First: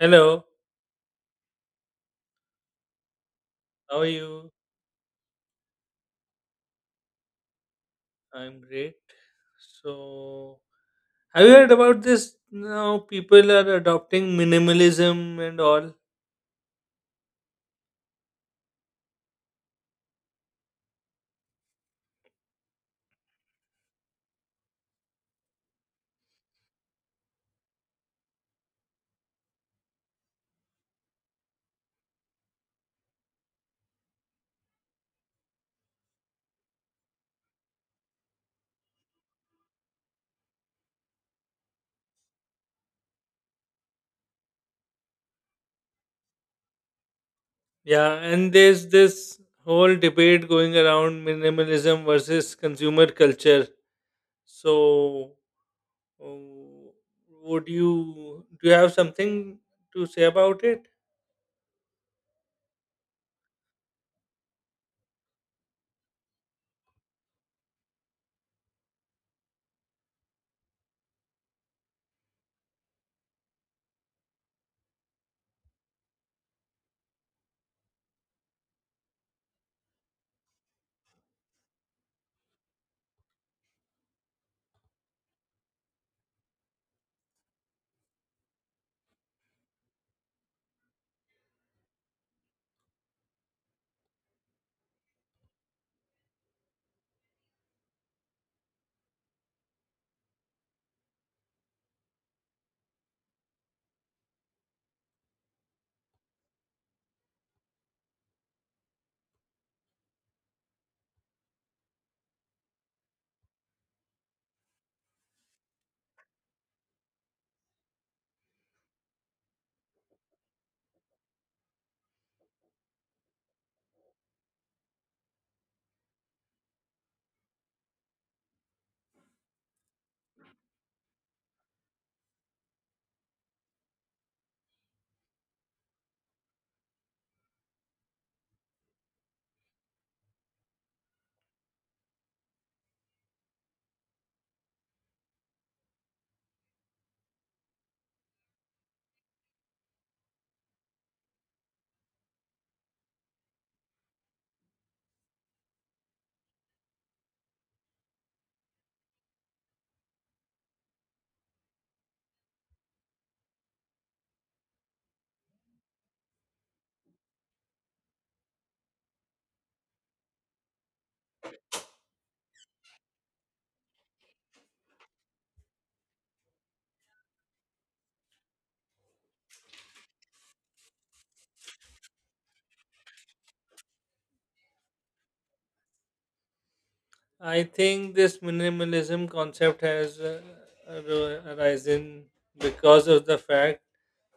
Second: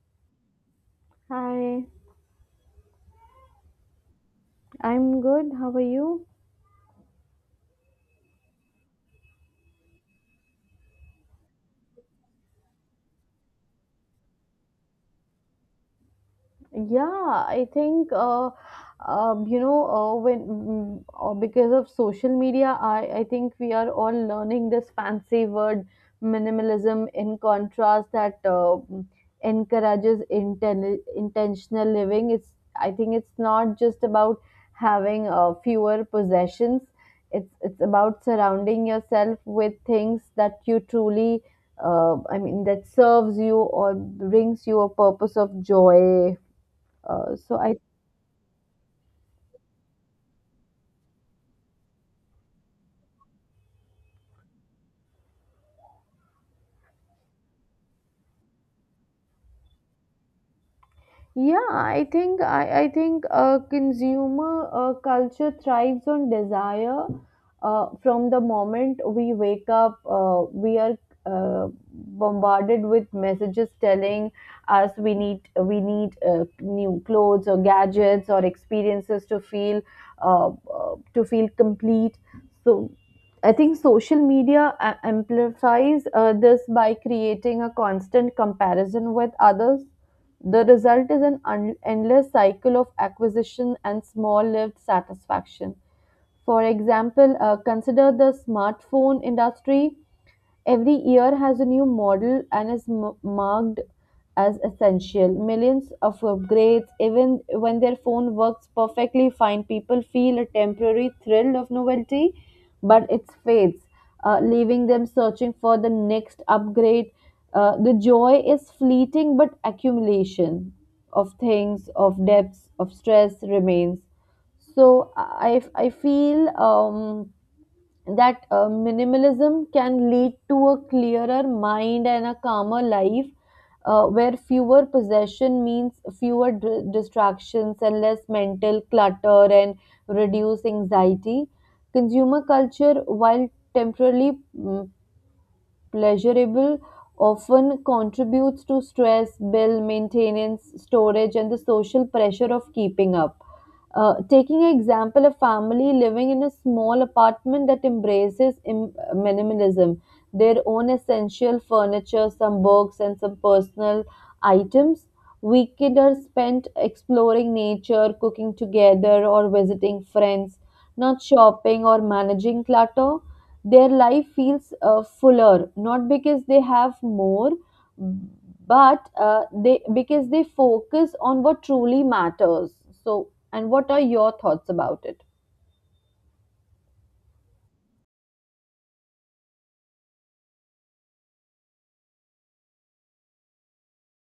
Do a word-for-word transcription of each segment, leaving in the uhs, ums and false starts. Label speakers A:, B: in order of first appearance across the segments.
A: Hello,
B: Hi,
A: how are you?
B: I'm good. How are you?
A: I'm great. So, have you heard about this? Now people are adopting minimalism and all.
B: Yeah, I think uh, um, you know uh, when mm, uh, because of social media, I I think we are all learning this fancy word minimalism, in contrast that uh, mm, encourages inten intentional living. It's I think it's not just about having uh, fewer possessions. It's it's about surrounding yourself with things that you truly, uh, I mean, that serves you or brings you a purpose of joy, uh, so I
A: Yeah, and there's this whole debate going around minimalism versus consumer culture. So, uh, would you do you have something to say about it?
B: yeah, I think I, I think uh, consumer uh, culture thrives on desire. Uh, from the moment we wake up, uh, we are uh, bombarded with messages telling us we need we need uh, new clothes or gadgets or experiences to feel, uh, uh, to feel complete. So I think social media a- amplifies uh, this by creating a constant comparison with others. The result is an un- endless cycle of acquisition and small lived satisfaction. For example, uh, consider the smartphone industry. Every year has a new model and is m- marked as essential. Millions of upgrades, even when their phone works perfectly fine, people feel a temporary thrill of novelty, but it fades, uh, leaving them searching for the next upgrade. Uh, the joy is fleeting, but accumulation of things, of debts, of stress remains. So I, I feel um, that uh, minimalism can lead to a clearer mind and a calmer life, uh, where fewer possession means fewer d- distractions and less mental clutter and reduce anxiety. Consumer culture, while temporarily mm, pleasurable, often contributes to stress, bill maintenance, storage, and the social pressure of keeping up. Uh, taking an example, a family living in a small apartment that embraces im- minimalism, their own essential furniture, some books, and some personal items. Weekend are spent exploring nature, cooking together, or visiting friends, not shopping or managing clutter. Their life feels uh, fuller, not because they have more, but uh, they because they focus on what truly matters. So, and what are your thoughts about it?
A: I think this minimalism concept has uh, ar- arisen because of the fact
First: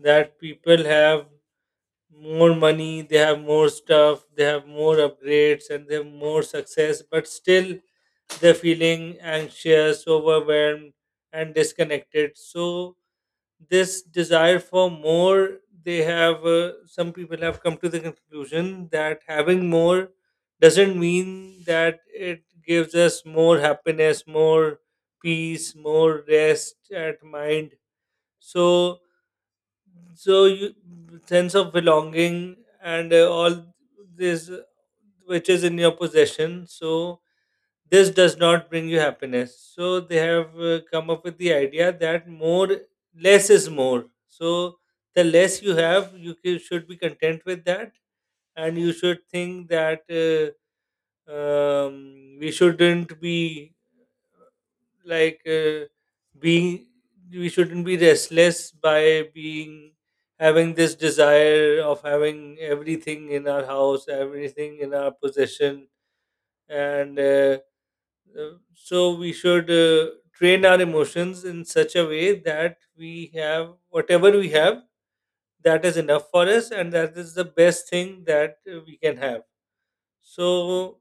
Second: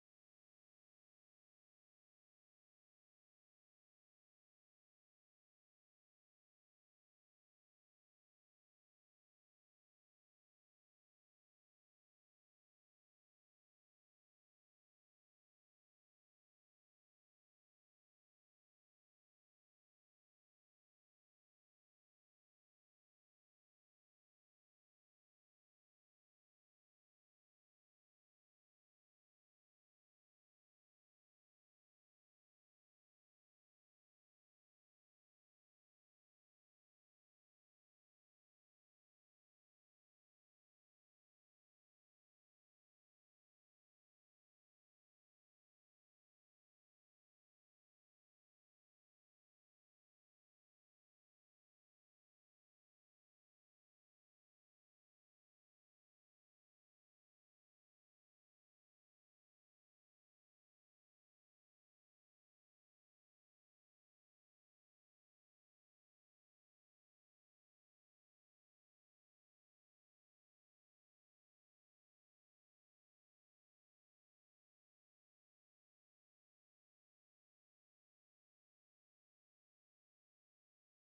A: that people have more money, they have more stuff, they have more upgrades, and they have more success, but still they're feeling anxious, overwhelmed, and disconnected. So this desire for more, they have, uh, some people have come to the conclusion that having more doesn't mean that it gives us more happiness, more peace, more rest at mind. So, so you, sense of belonging and uh, all this which is in your possession. So this does not bring you happiness, so they have uh, come up with the idea that more less is more. So the less you have, you ca- should be content with that, and you should think that uh, um, we shouldn't be like uh, being we shouldn't be restless by being having this desire of having everything in our house, everything in our possession. And uh, Uh, so we should uh, train our emotions in such a way that we have whatever we have, that is enough for us, and that is the best thing that uh, we can have. So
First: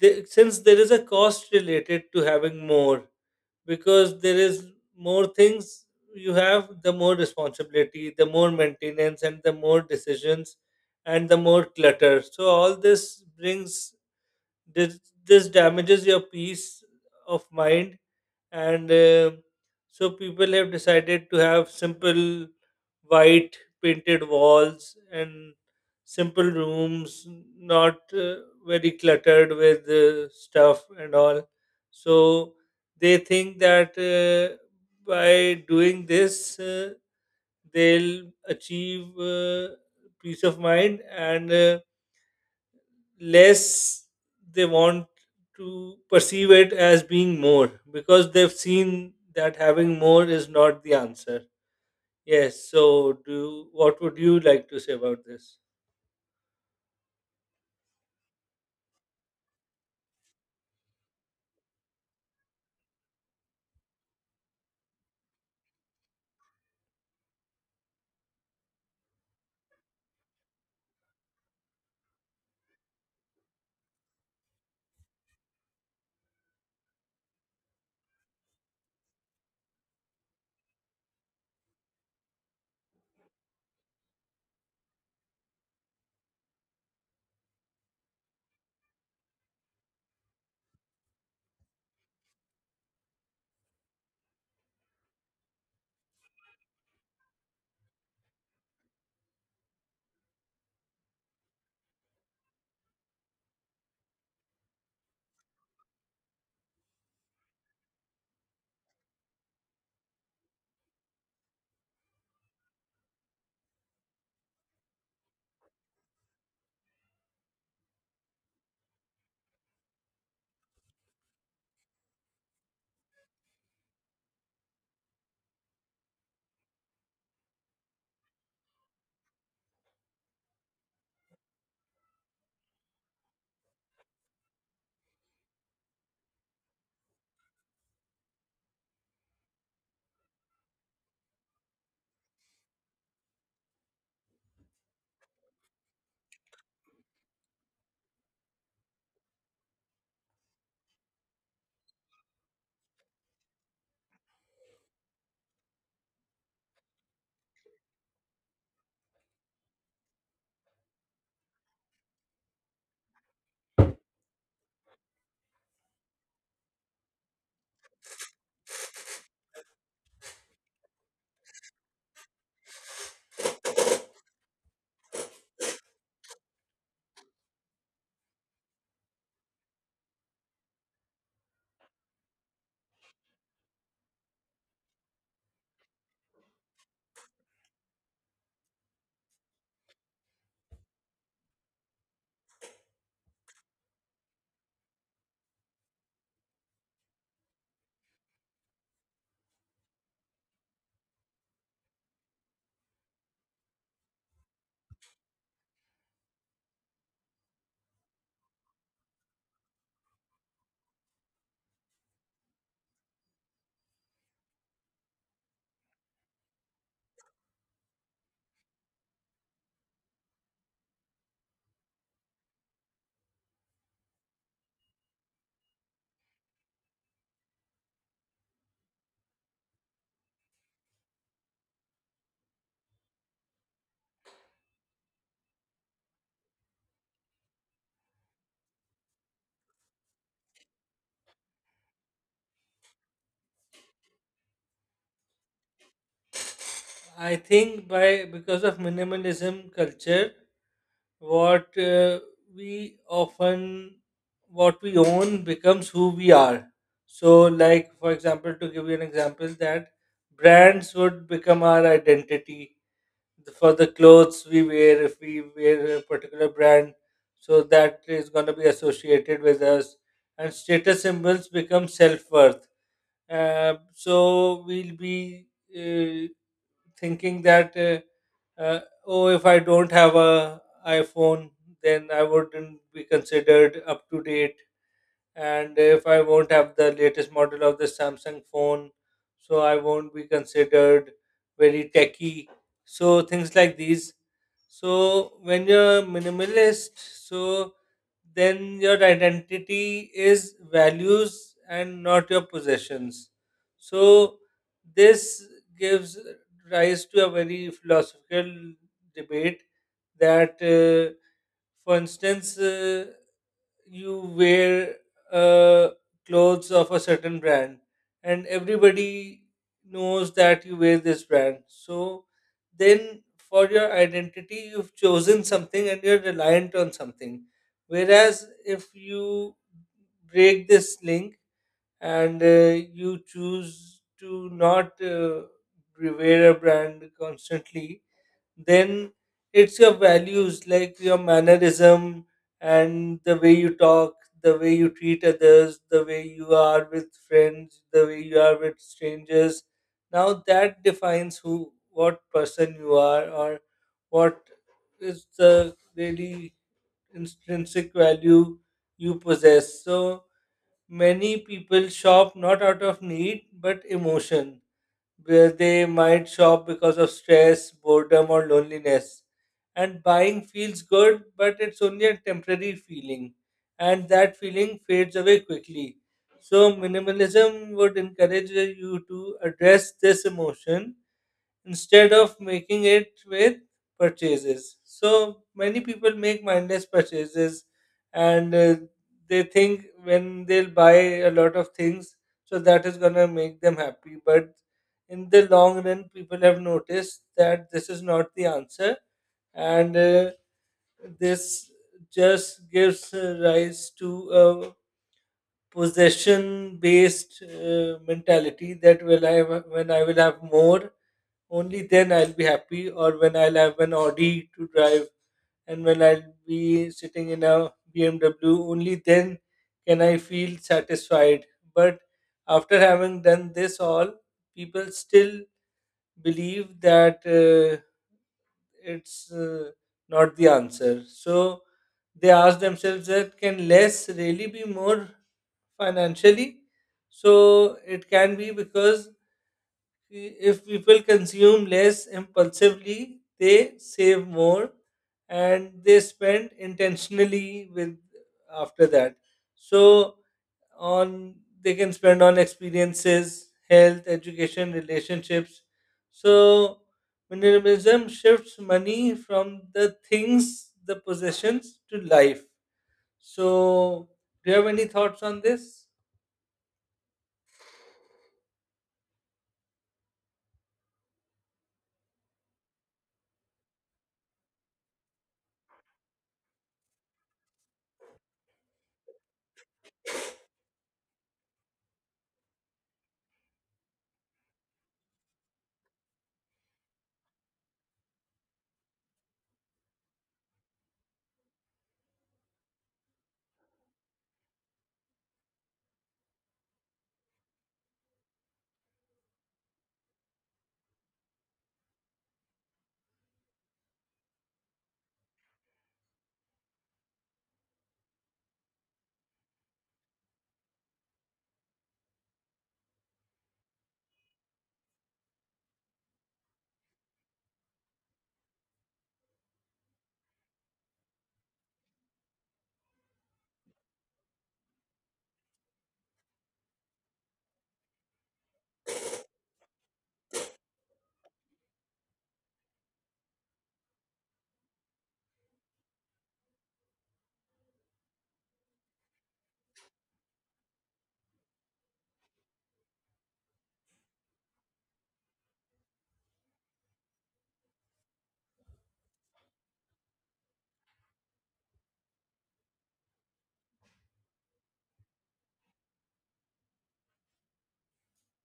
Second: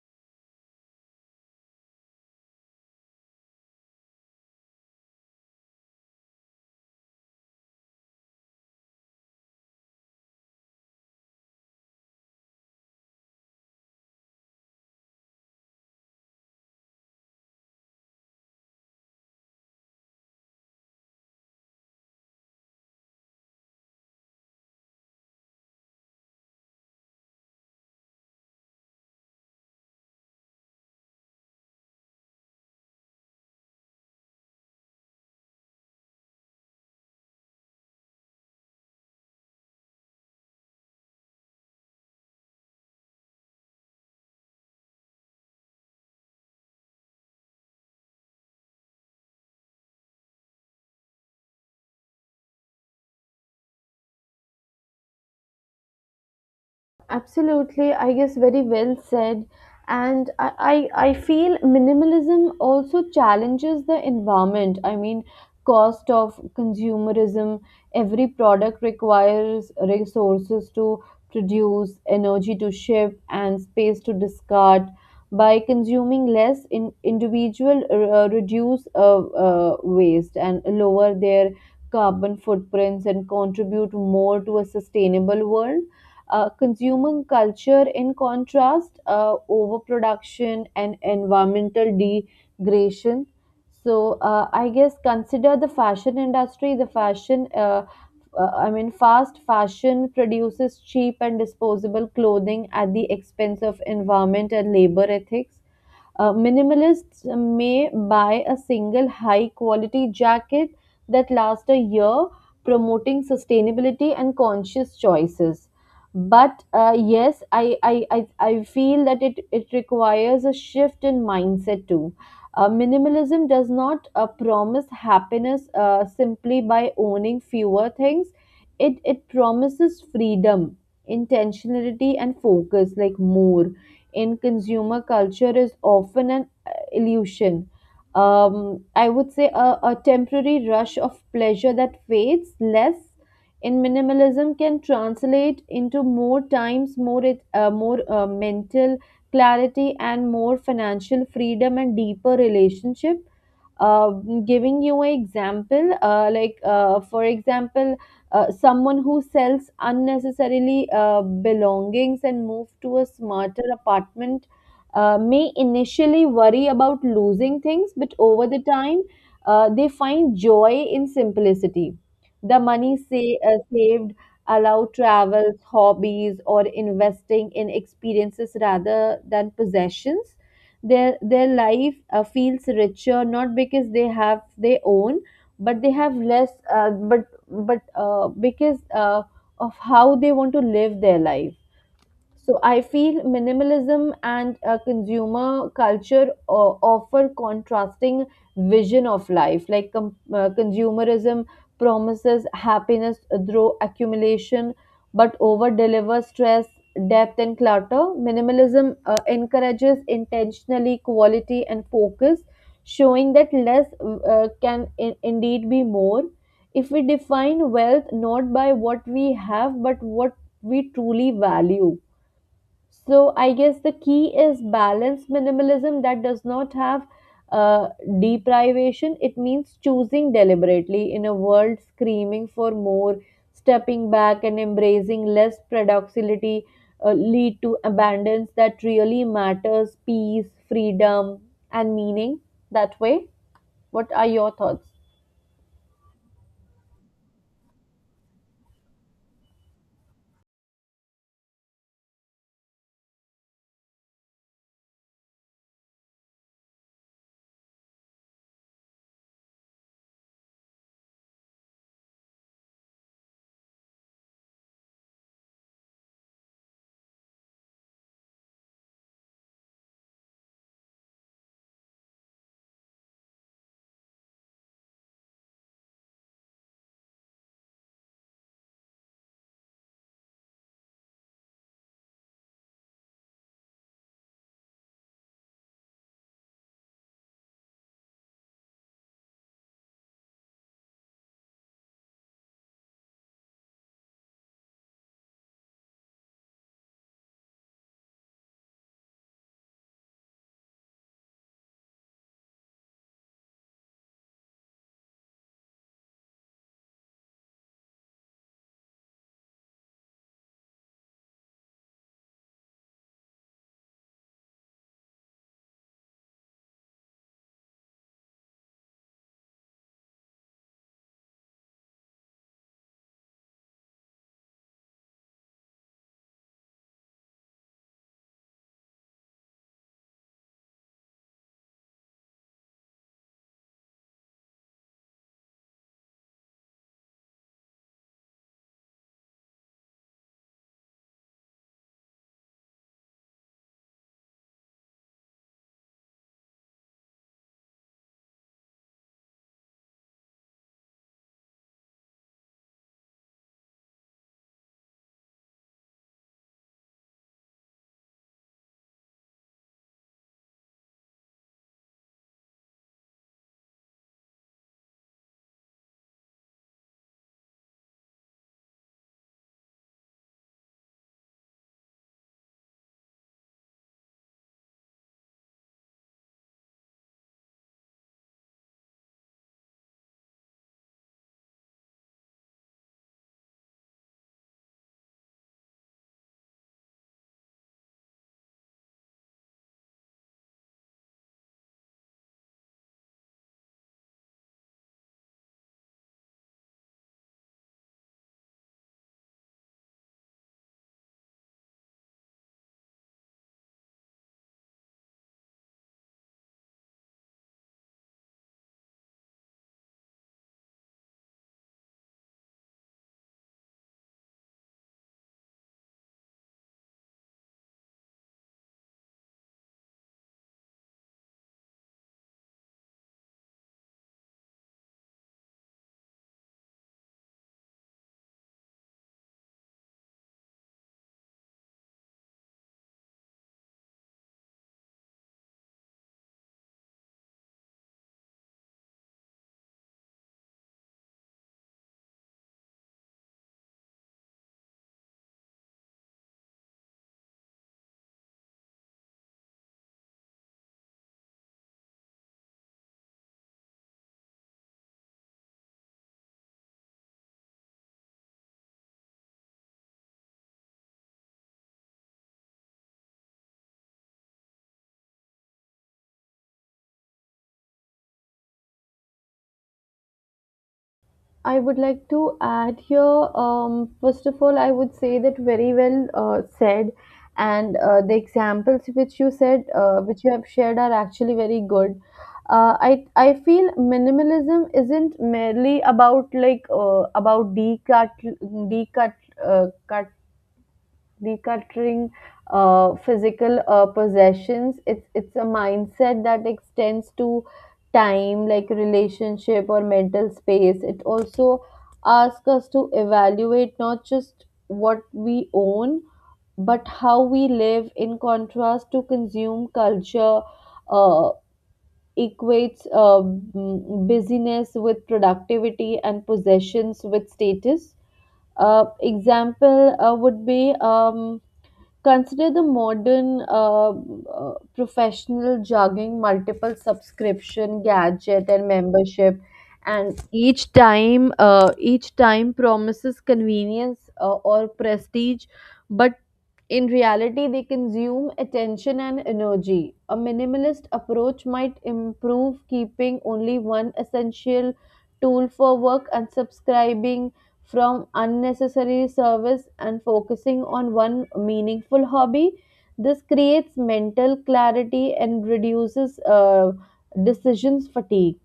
A: the, since there is a cost related to having more, because there is more things you have, the more responsibility, the more maintenance, and the more decisions, and the more clutter. So all this brings this, this damages your peace of mind. And uh, so people have decided to have simple white painted walls and simple rooms, not uh, very cluttered with uh, stuff and all. So they think that uh, by doing this uh, they'll achieve uh, peace of mind and uh, less they want to perceive it as being more, because they've seen that having more is not the answer. Yes, so do what would you like to say about this?
B: Absolutely, I guess very well said. And I, I, I feel minimalism also challenges the environment. I mean, cost of consumerism, every product requires resources to produce, energy to ship, and space to discard. By consuming less, in individual uh, uh, reduce uh, uh, waste and lower their carbon footprints and contribute more to a sustainable world. Uh, consumer culture, in contrast, uh, overproduction and environmental degradation. So, uh, I guess, consider the fashion industry. The fashion, uh, uh, I mean, fast fashion produces cheap and disposable clothing at the expense of environment and labor ethics. Uh, minimalists may buy a single high quality jacket that lasts a year, promoting sustainability and conscious choices. But uh, yes, I, I, I, I feel that it, it requires a shift in mindset too. Uh, minimalism does not uh, promise happiness, uh, simply by owning fewer things. It, it promises freedom, intentionality, and focus, like more in consumer culture is often an uh, illusion. Um, I would say a, a temporary rush of pleasure that fades less in minimalism can translate into more times, more it, uh, more uh, mental clarity, and more financial freedom and deeper relationship. uh, Giving you an example, uh, like uh, for example, uh, someone who sells unnecessarily uh, belongings and move to a smarter apartment, uh, may initially worry about losing things, but over the time, uh, they find joy in simplicity. The money, say, uh, saved, allow travels, hobbies, or investing in experiences rather than possessions. Their their life uh, feels richer, not because they have, they own, but they have less, uh, but but uh, because uh, of how they want to live their life. So I feel minimalism and uh, consumer culture uh, offer contrasting vision of life. Like com- uh, consumerism promises happiness through accumulation, but over delivers stress, depth, and clutter. Minimalism uh, encourages intentionally quality and focus, showing that less uh, can in- indeed be more. If we define wealth not by what we have, but what we truly value. So I guess the key is balance minimalism that does not have uh, deprivation. It means choosing deliberately in a world screaming for more, stepping back and embracing less paradoxicality uh, lead to abundance that really matters, peace, freedom, and meaning. That way, what are your thoughts?
A: I think by because of minimalism culture, what uh, we often what we own becomes who we are. So, like, for example, to give you an example that brands would become our identity, the- for the clothes we wear, if we wear a particular brand, so that is going to be associated with us. And status symbols become self-worth. Uh, so we'll be uh, thinking that uh, uh, oh, if I don't have a iPhone, then I wouldn't be considered up to date. And if I won't have the latest model of the Samsung phone, so I won't be considered very techy. So things like these. So when you're minimalist, so then your identity is values and not your possessions. So this gives rise to a very philosophical debate that, uh, for instance, uh, you wear uh, clothes of a certain brand, and everybody knows that you wear this brand. So then for your identity you've chosen something and you're reliant on something. Whereas if you break this link, and uh, you choose to not uh, wear a brand constantly, then it's your values, like your mannerism and the way you talk, the way you treat others, the way you are with friends, the way you are with strangers. Now that defines who what person you are, or what is the really intrinsic value you possess. So many people shop not out of need but emotion, where they might shop because of stress, boredom, or loneliness. And buying feels good, but it's only a temporary feeling, and that feeling fades away quickly. So, minimalism would encourage you to address this emotion instead of making it with purchases. So many people make mindless purchases, and uh, they think when they'll buy a lot of things, so that is going to make them happy. But in the long run, people have noticed that this is not the answer, and uh, this just gives uh, rise to a possession based uh, mentality that will I when I will have more, only then I'll be happy. Or when I'll have an Audi to drive, and when I'll be sitting in a B M W, only then can I feel satisfied. But after having done this all, people still believe that uh, it's uh, not the answer. So they ask themselves that can less really be more financially? So it can be, because if people consume less impulsively, they save more and they spend intentionally with after that. So on they can spend on experiences, health, education, relationships. So minimalism shifts money from the things, the possessions, to life. So do you have any thoughts on this?
B: I would like to add here, um, first of all, I would say that very well, uh, said. And uh, the examples which you said, uh, which you have shared, are actually very good. Uh, I I feel minimalism isn't merely about, like, uh, about decut decut uh, decluttering uh, physical uh, possessions. It's it's a mindset that extends to time, like relationship or mental space. It also asks us to evaluate not just what we own, but how we live, in contrast to consume culture uh, equates uh, mm, busyness with productivity and possessions with status. Uh, example uh, would be um, Consider the modern uh, uh, professional juggling multiple subscription, gadget, and membership, and each time, uh, each time promises convenience uh, or prestige, but in reality, they consume attention and energy. A minimalist approach might improve keeping only one essential tool for work and subscribing from unnecessary service and focusing on one meaningful hobby. This creates mental clarity and reduces uh, decisions fatigue.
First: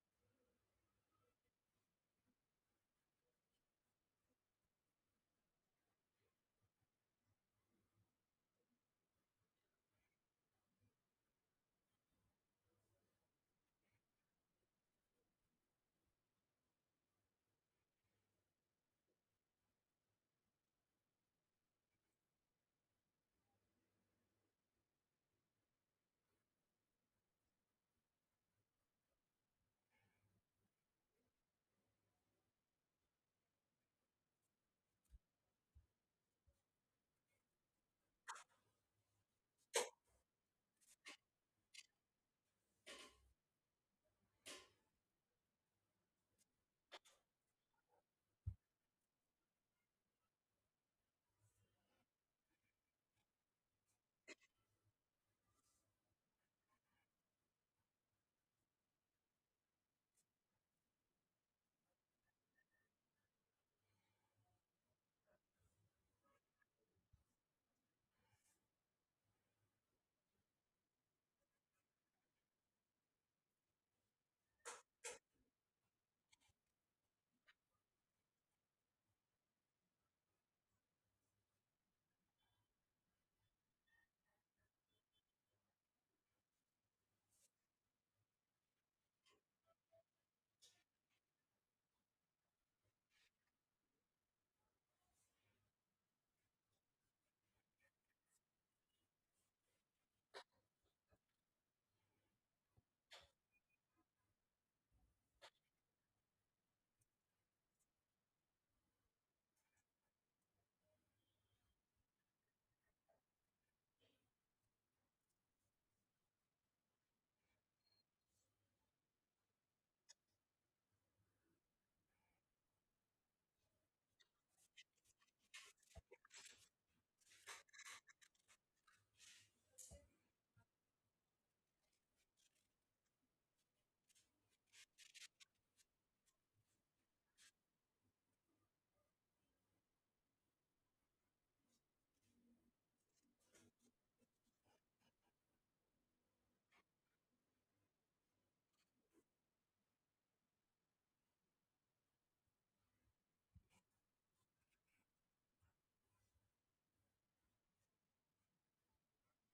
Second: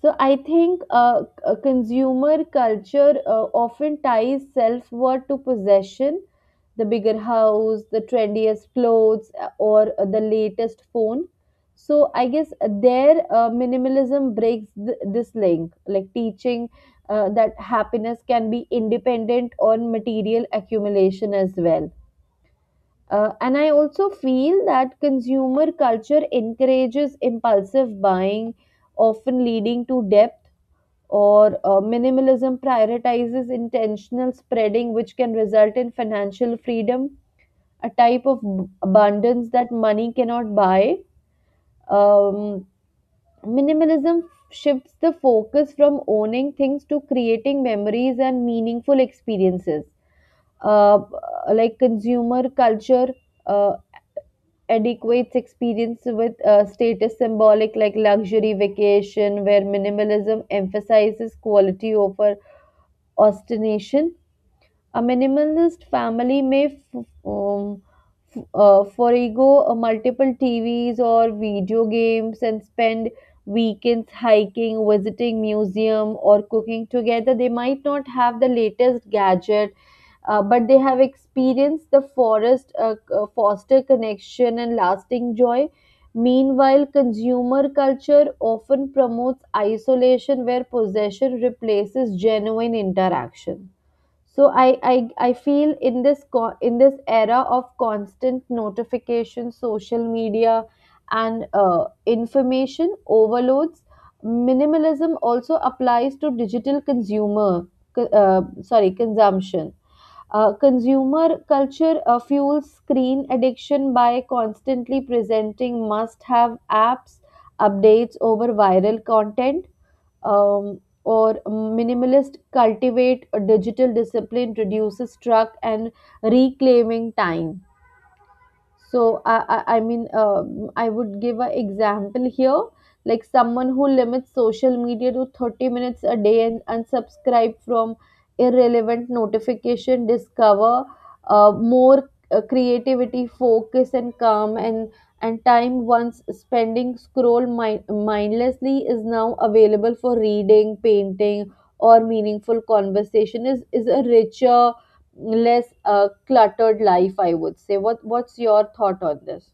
B: So I think uh, c- uh, consumer culture uh, often ties self worth to possession, the bigger house, the trendiest clothes, uh, or uh, the latest phone. So I guess their uh, minimalism breaks th- this link, like teaching uh, that happiness can be independent on material accumulation as well. Uh, and I also feel that consumer culture encourages impulsive buying, often leading to debt, or uh, minimalism prioritizes intentional spreading, which can result in financial freedom, a type of b- abundance that money cannot buy. Um, Minimalism shifts the focus from owning things to creating memories and meaningful experiences. Uh, like consumer culture uh, adequates experience with uh, status symbolic, like luxury vacation, where minimalism emphasizes quality over Ostination. A minimalist family may f- um, f- uh, forego uh, multiple T Vs or video games and spend weekends hiking, visiting museum, or cooking together. They might not have the latest gadget, uh, but they have experienced the forest, uh, uh, foster connection and lasting joy. Meanwhile, consumer culture often promotes isolation where possession replaces genuine interaction. So i i, I feel in this co- in this era of constant notification social media, and uh, information overloads, minimalism also applies to digital consumer co- uh, sorry, consumption. Uh, consumer culture uh, fuels screen addiction by constantly presenting must have apps updates over viral content. Um, or minimalist cultivate a digital discipline reduces truck and reclaiming time. So, I, I, I mean, um I would give an example here, like someone who limits social media to thirty minutes a day and unsubscribe from irrelevant notification, discover uh, more uh, creativity, focus, and calm, and and time once spending scroll mi- mindlessly is now available for reading, painting, or meaningful conversation is is a richer, less uh, cluttered life. I would say, what what's your thought on this?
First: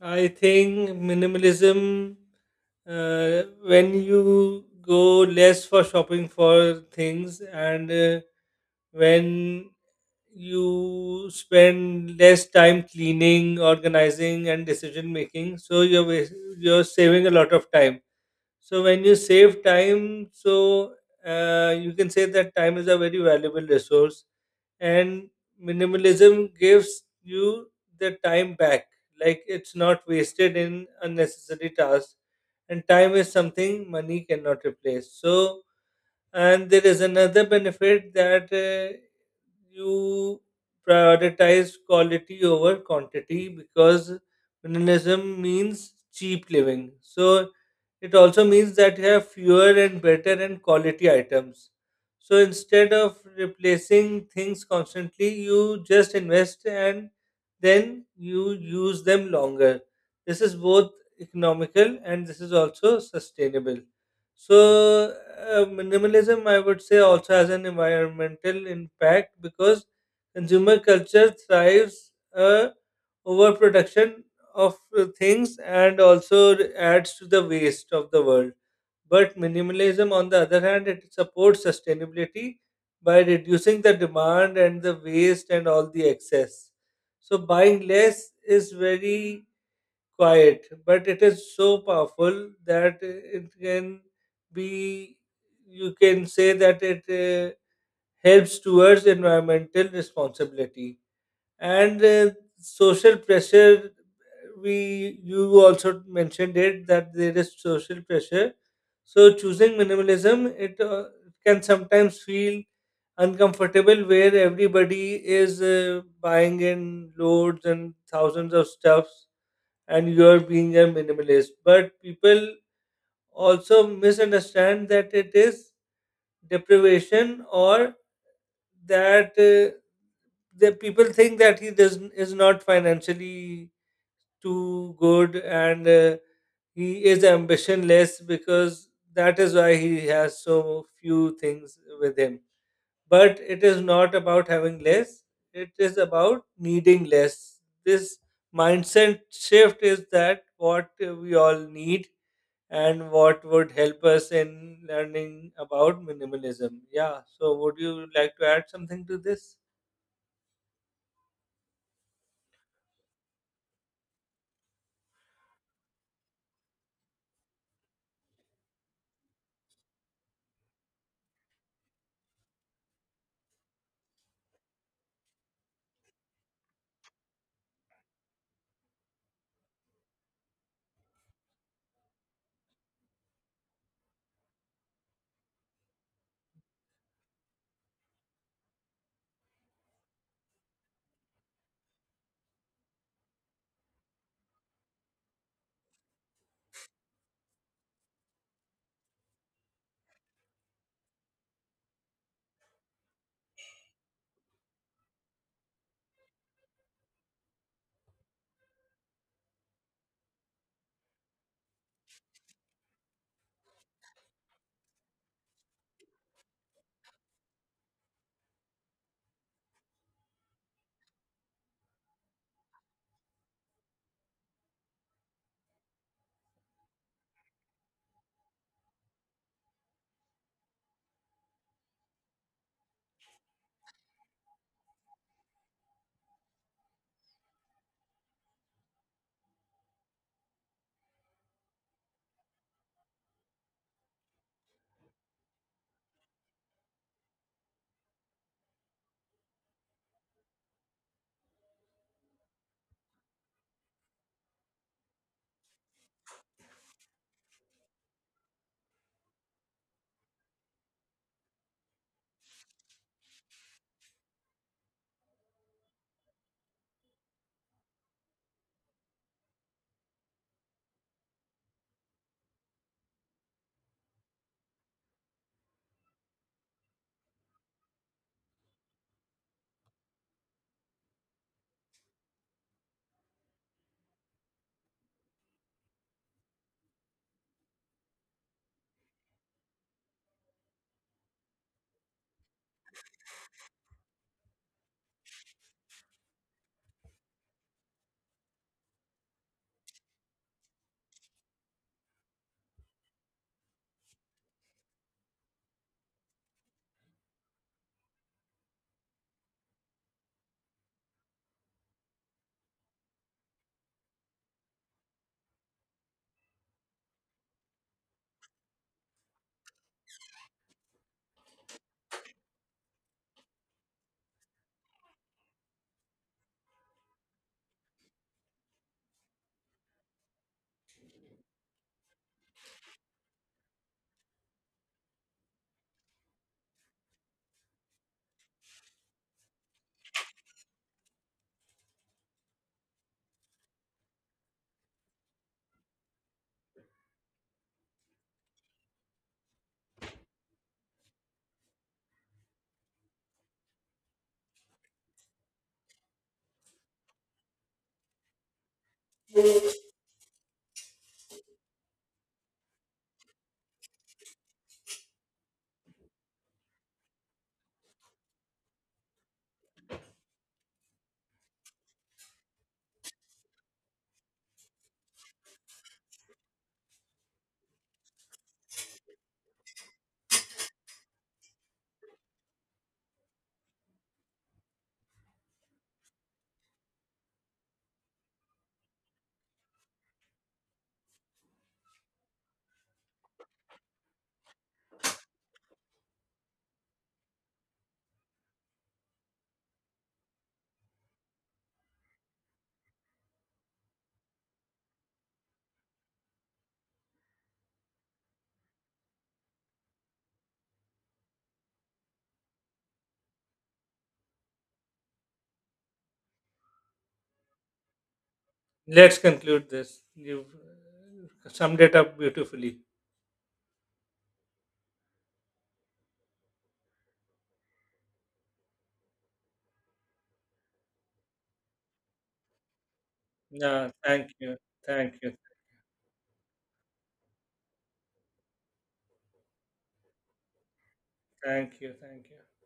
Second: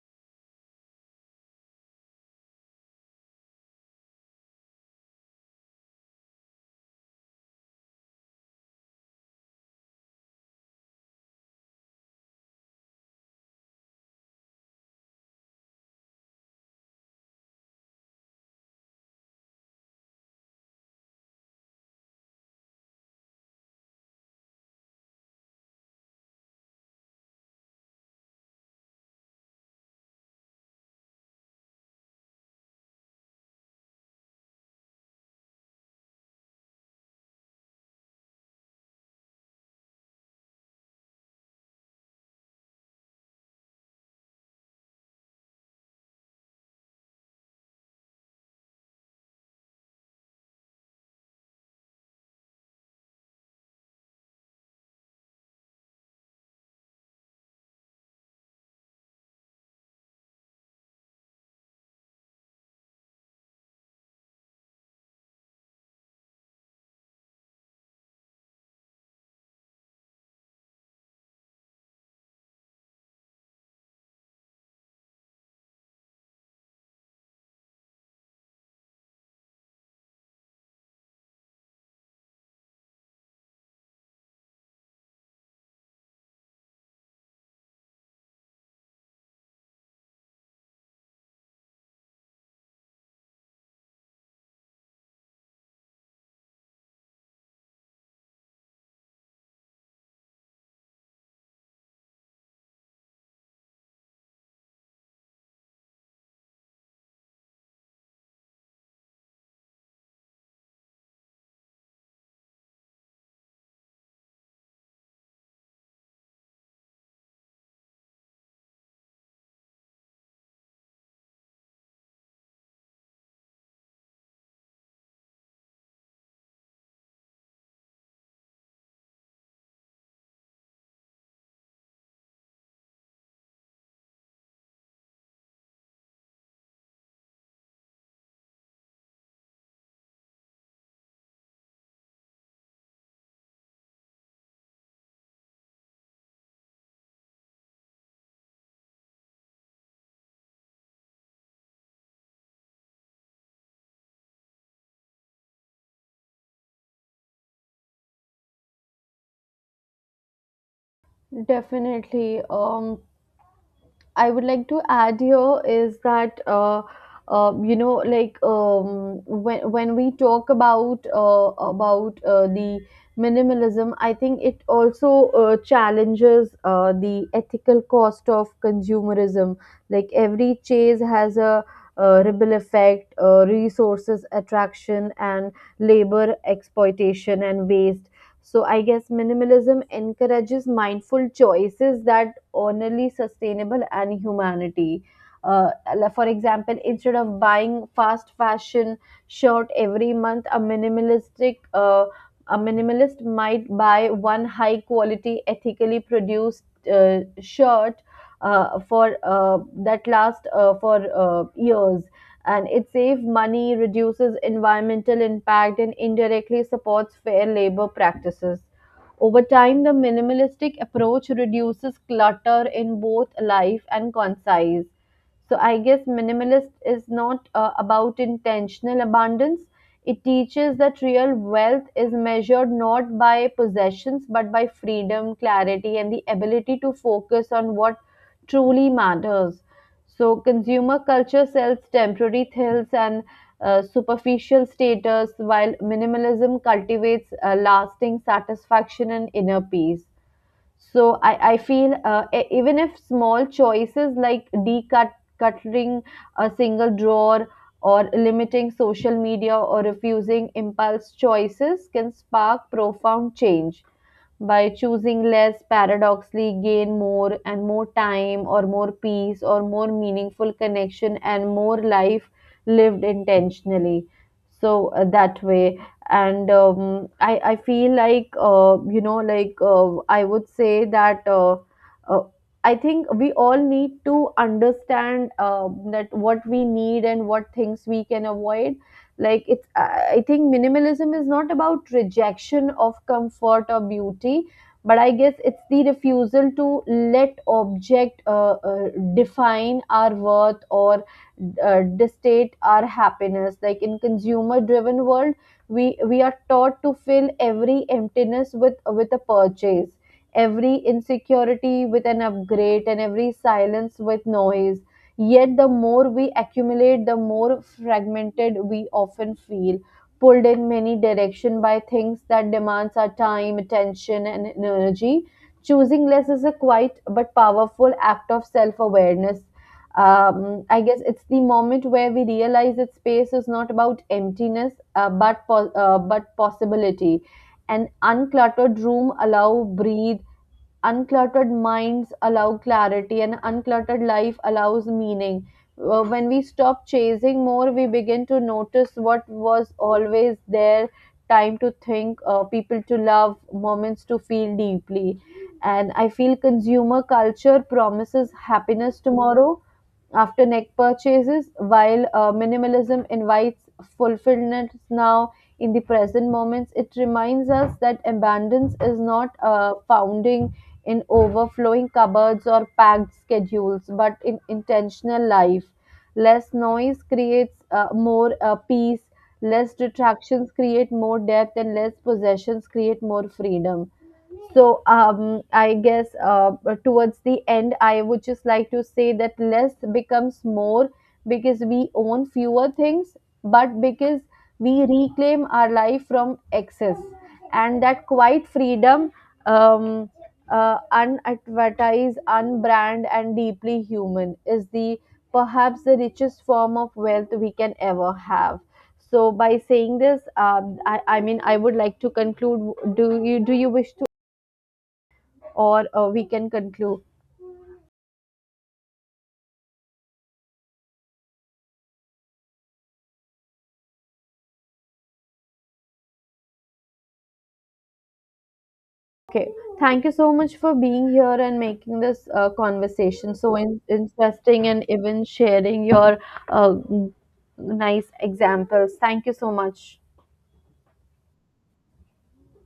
A: I think minimalism, uh, when you go less for shopping for things, and uh, when you spend less time cleaning, organizing, and decision making, so you're wa- you're saving a lot of time. So when you save time, so uh, you can say that time is a very valuable resource, and minimalism gives you the time back, like it's not wasted in unnecessary tasks. And time is something money cannot replace. So, and there is another benefit that uh, you prioritize quality over quantity, because minimalism means cheap living. So it also means that you have fewer and better and quality items. So instead of replacing things constantly, you just invest and then you use them longer. This is both economical and this is also sustainable. So, uh, minimalism, I would say, also has an environmental impact, because consumer culture thrives uh, overproduction of uh, things and also adds to the waste of the world. But minimalism, on the other hand, it supports sustainability by reducing the demand and the waste and all the excess. So, buying less is very quiet, but it is so powerful that it can be, you can say that it uh, helps towards environmental responsibility. And uh, social pressure, we you also mentioned it that there is social pressure. So choosing minimalism, it uh, can sometimes feel uncomfortable, where everybody is uh, buying in loads and thousands of stuffs and you're being a minimalist. But people also misunderstand that it is deprivation, or that uh, the people think that he does is not financially too good, and uh, he is ambitionless because that is why he has so few things with him. But it is not about having less; it is about needing less. This mindset shift is that what uh, we all need and what would help us in learning about minimalism. Yeah, so would you like to add something to this?
B: Definitely. Um, I would like to add here is that uh, uh, you know, like, um, when when we talk about uh, about uh, the minimalism, I think it also uh, challenges uh, the ethical cost of consumerism. Like every chase has a uh, ripple effect, uh, resources attraction, and labor exploitation and waste. So I guess minimalism encourages mindful choices that only sustainable and humanity. Uh, like, for example, instead of buying fast fashion shirt every month, a minimalistic uh, a minimalist might buy one high quality, ethically produced uh, shirt uh, for uh, that lasts uh, for uh, years, and it saves money, reduces environmental impact, and indirectly supports fair labor practices. Over time, the minimalistic approach reduces clutter in both life and concise. So, I guess minimalist is not uh, about intentional abundance. It teaches that real wealth is measured not by possessions but by freedom, clarity, and the ability to focus on what truly matters. So consumer culture sells temporary thrills and uh, superficial status, while minimalism cultivates uh, lasting satisfaction and inner peace. So I, I feel uh, e- even if small choices, like decut decluttering a single drawer or limiting social media or refusing impulse choices, can spark profound change. By choosing less, paradoxically gain more and more time or more peace or more meaningful connection and more life lived intentionally. So, uh, that way. And um, I, I feel like, uh, you know like uh, I would say that uh, uh, I think we all need to understand uh, that what we need and what things we can avoid, like, it's I I think minimalism is not about rejection of comfort or beauty, but I guess it's the refusal to let object uh, uh, define our worth or uh, dictate our happiness, like in consumer driven world, we we are taught to fill every emptiness with with a purchase, every insecurity with an upgrade, and every silence with noise. Yet the more we accumulate, the more fragmented we often feel, pulled in many directions by things that demands our time, attention, and energy. Choosing less is a quiet but powerful act of self awareness. um, I guess it's the moment where we realize that space is not about emptiness, uh, but po- uh, but possibility. An uncluttered room allow breathe. Uncluttered minds allow clarity, and uncluttered life allows meaning. Uh, when we stop chasing more, we begin to notice what was always there. Time to think, uh, people to love, moments to feel deeply. And I feel consumer culture promises happiness tomorrow after neck purchases, while uh, minimalism invites fulfillment now, in the present moments. It reminds us that abundance is not uh, founding in overflowing cupboards or packed schedules, but in intentional life. Less noise creates uh, more uh, peace, less distractions create more depth, and less possessions create more freedom. So, um, I guess, uh, towards the end, I would just like to say that less becomes more, because we own fewer things, but because we reclaim our life from excess. And that quiet freedom, um, uh, unadvertised, unbrand, and deeply human, is the perhaps the richest form of wealth we can ever have. So, by saying this, um, I, I mean, I would like to conclude. Do you do you wish to, or uh, we can conclude.
A: Let's conclude this. You've uh, summed it up beautifully.
B: Okay, thank you so much for being here and making this uh, conversation so in-
A: Yeah, thank you.
B: interesting, and
A: Thank
B: even
A: you.
B: sharing your uh, nice examples. Thank you so much.
A: Thank you. Thank you.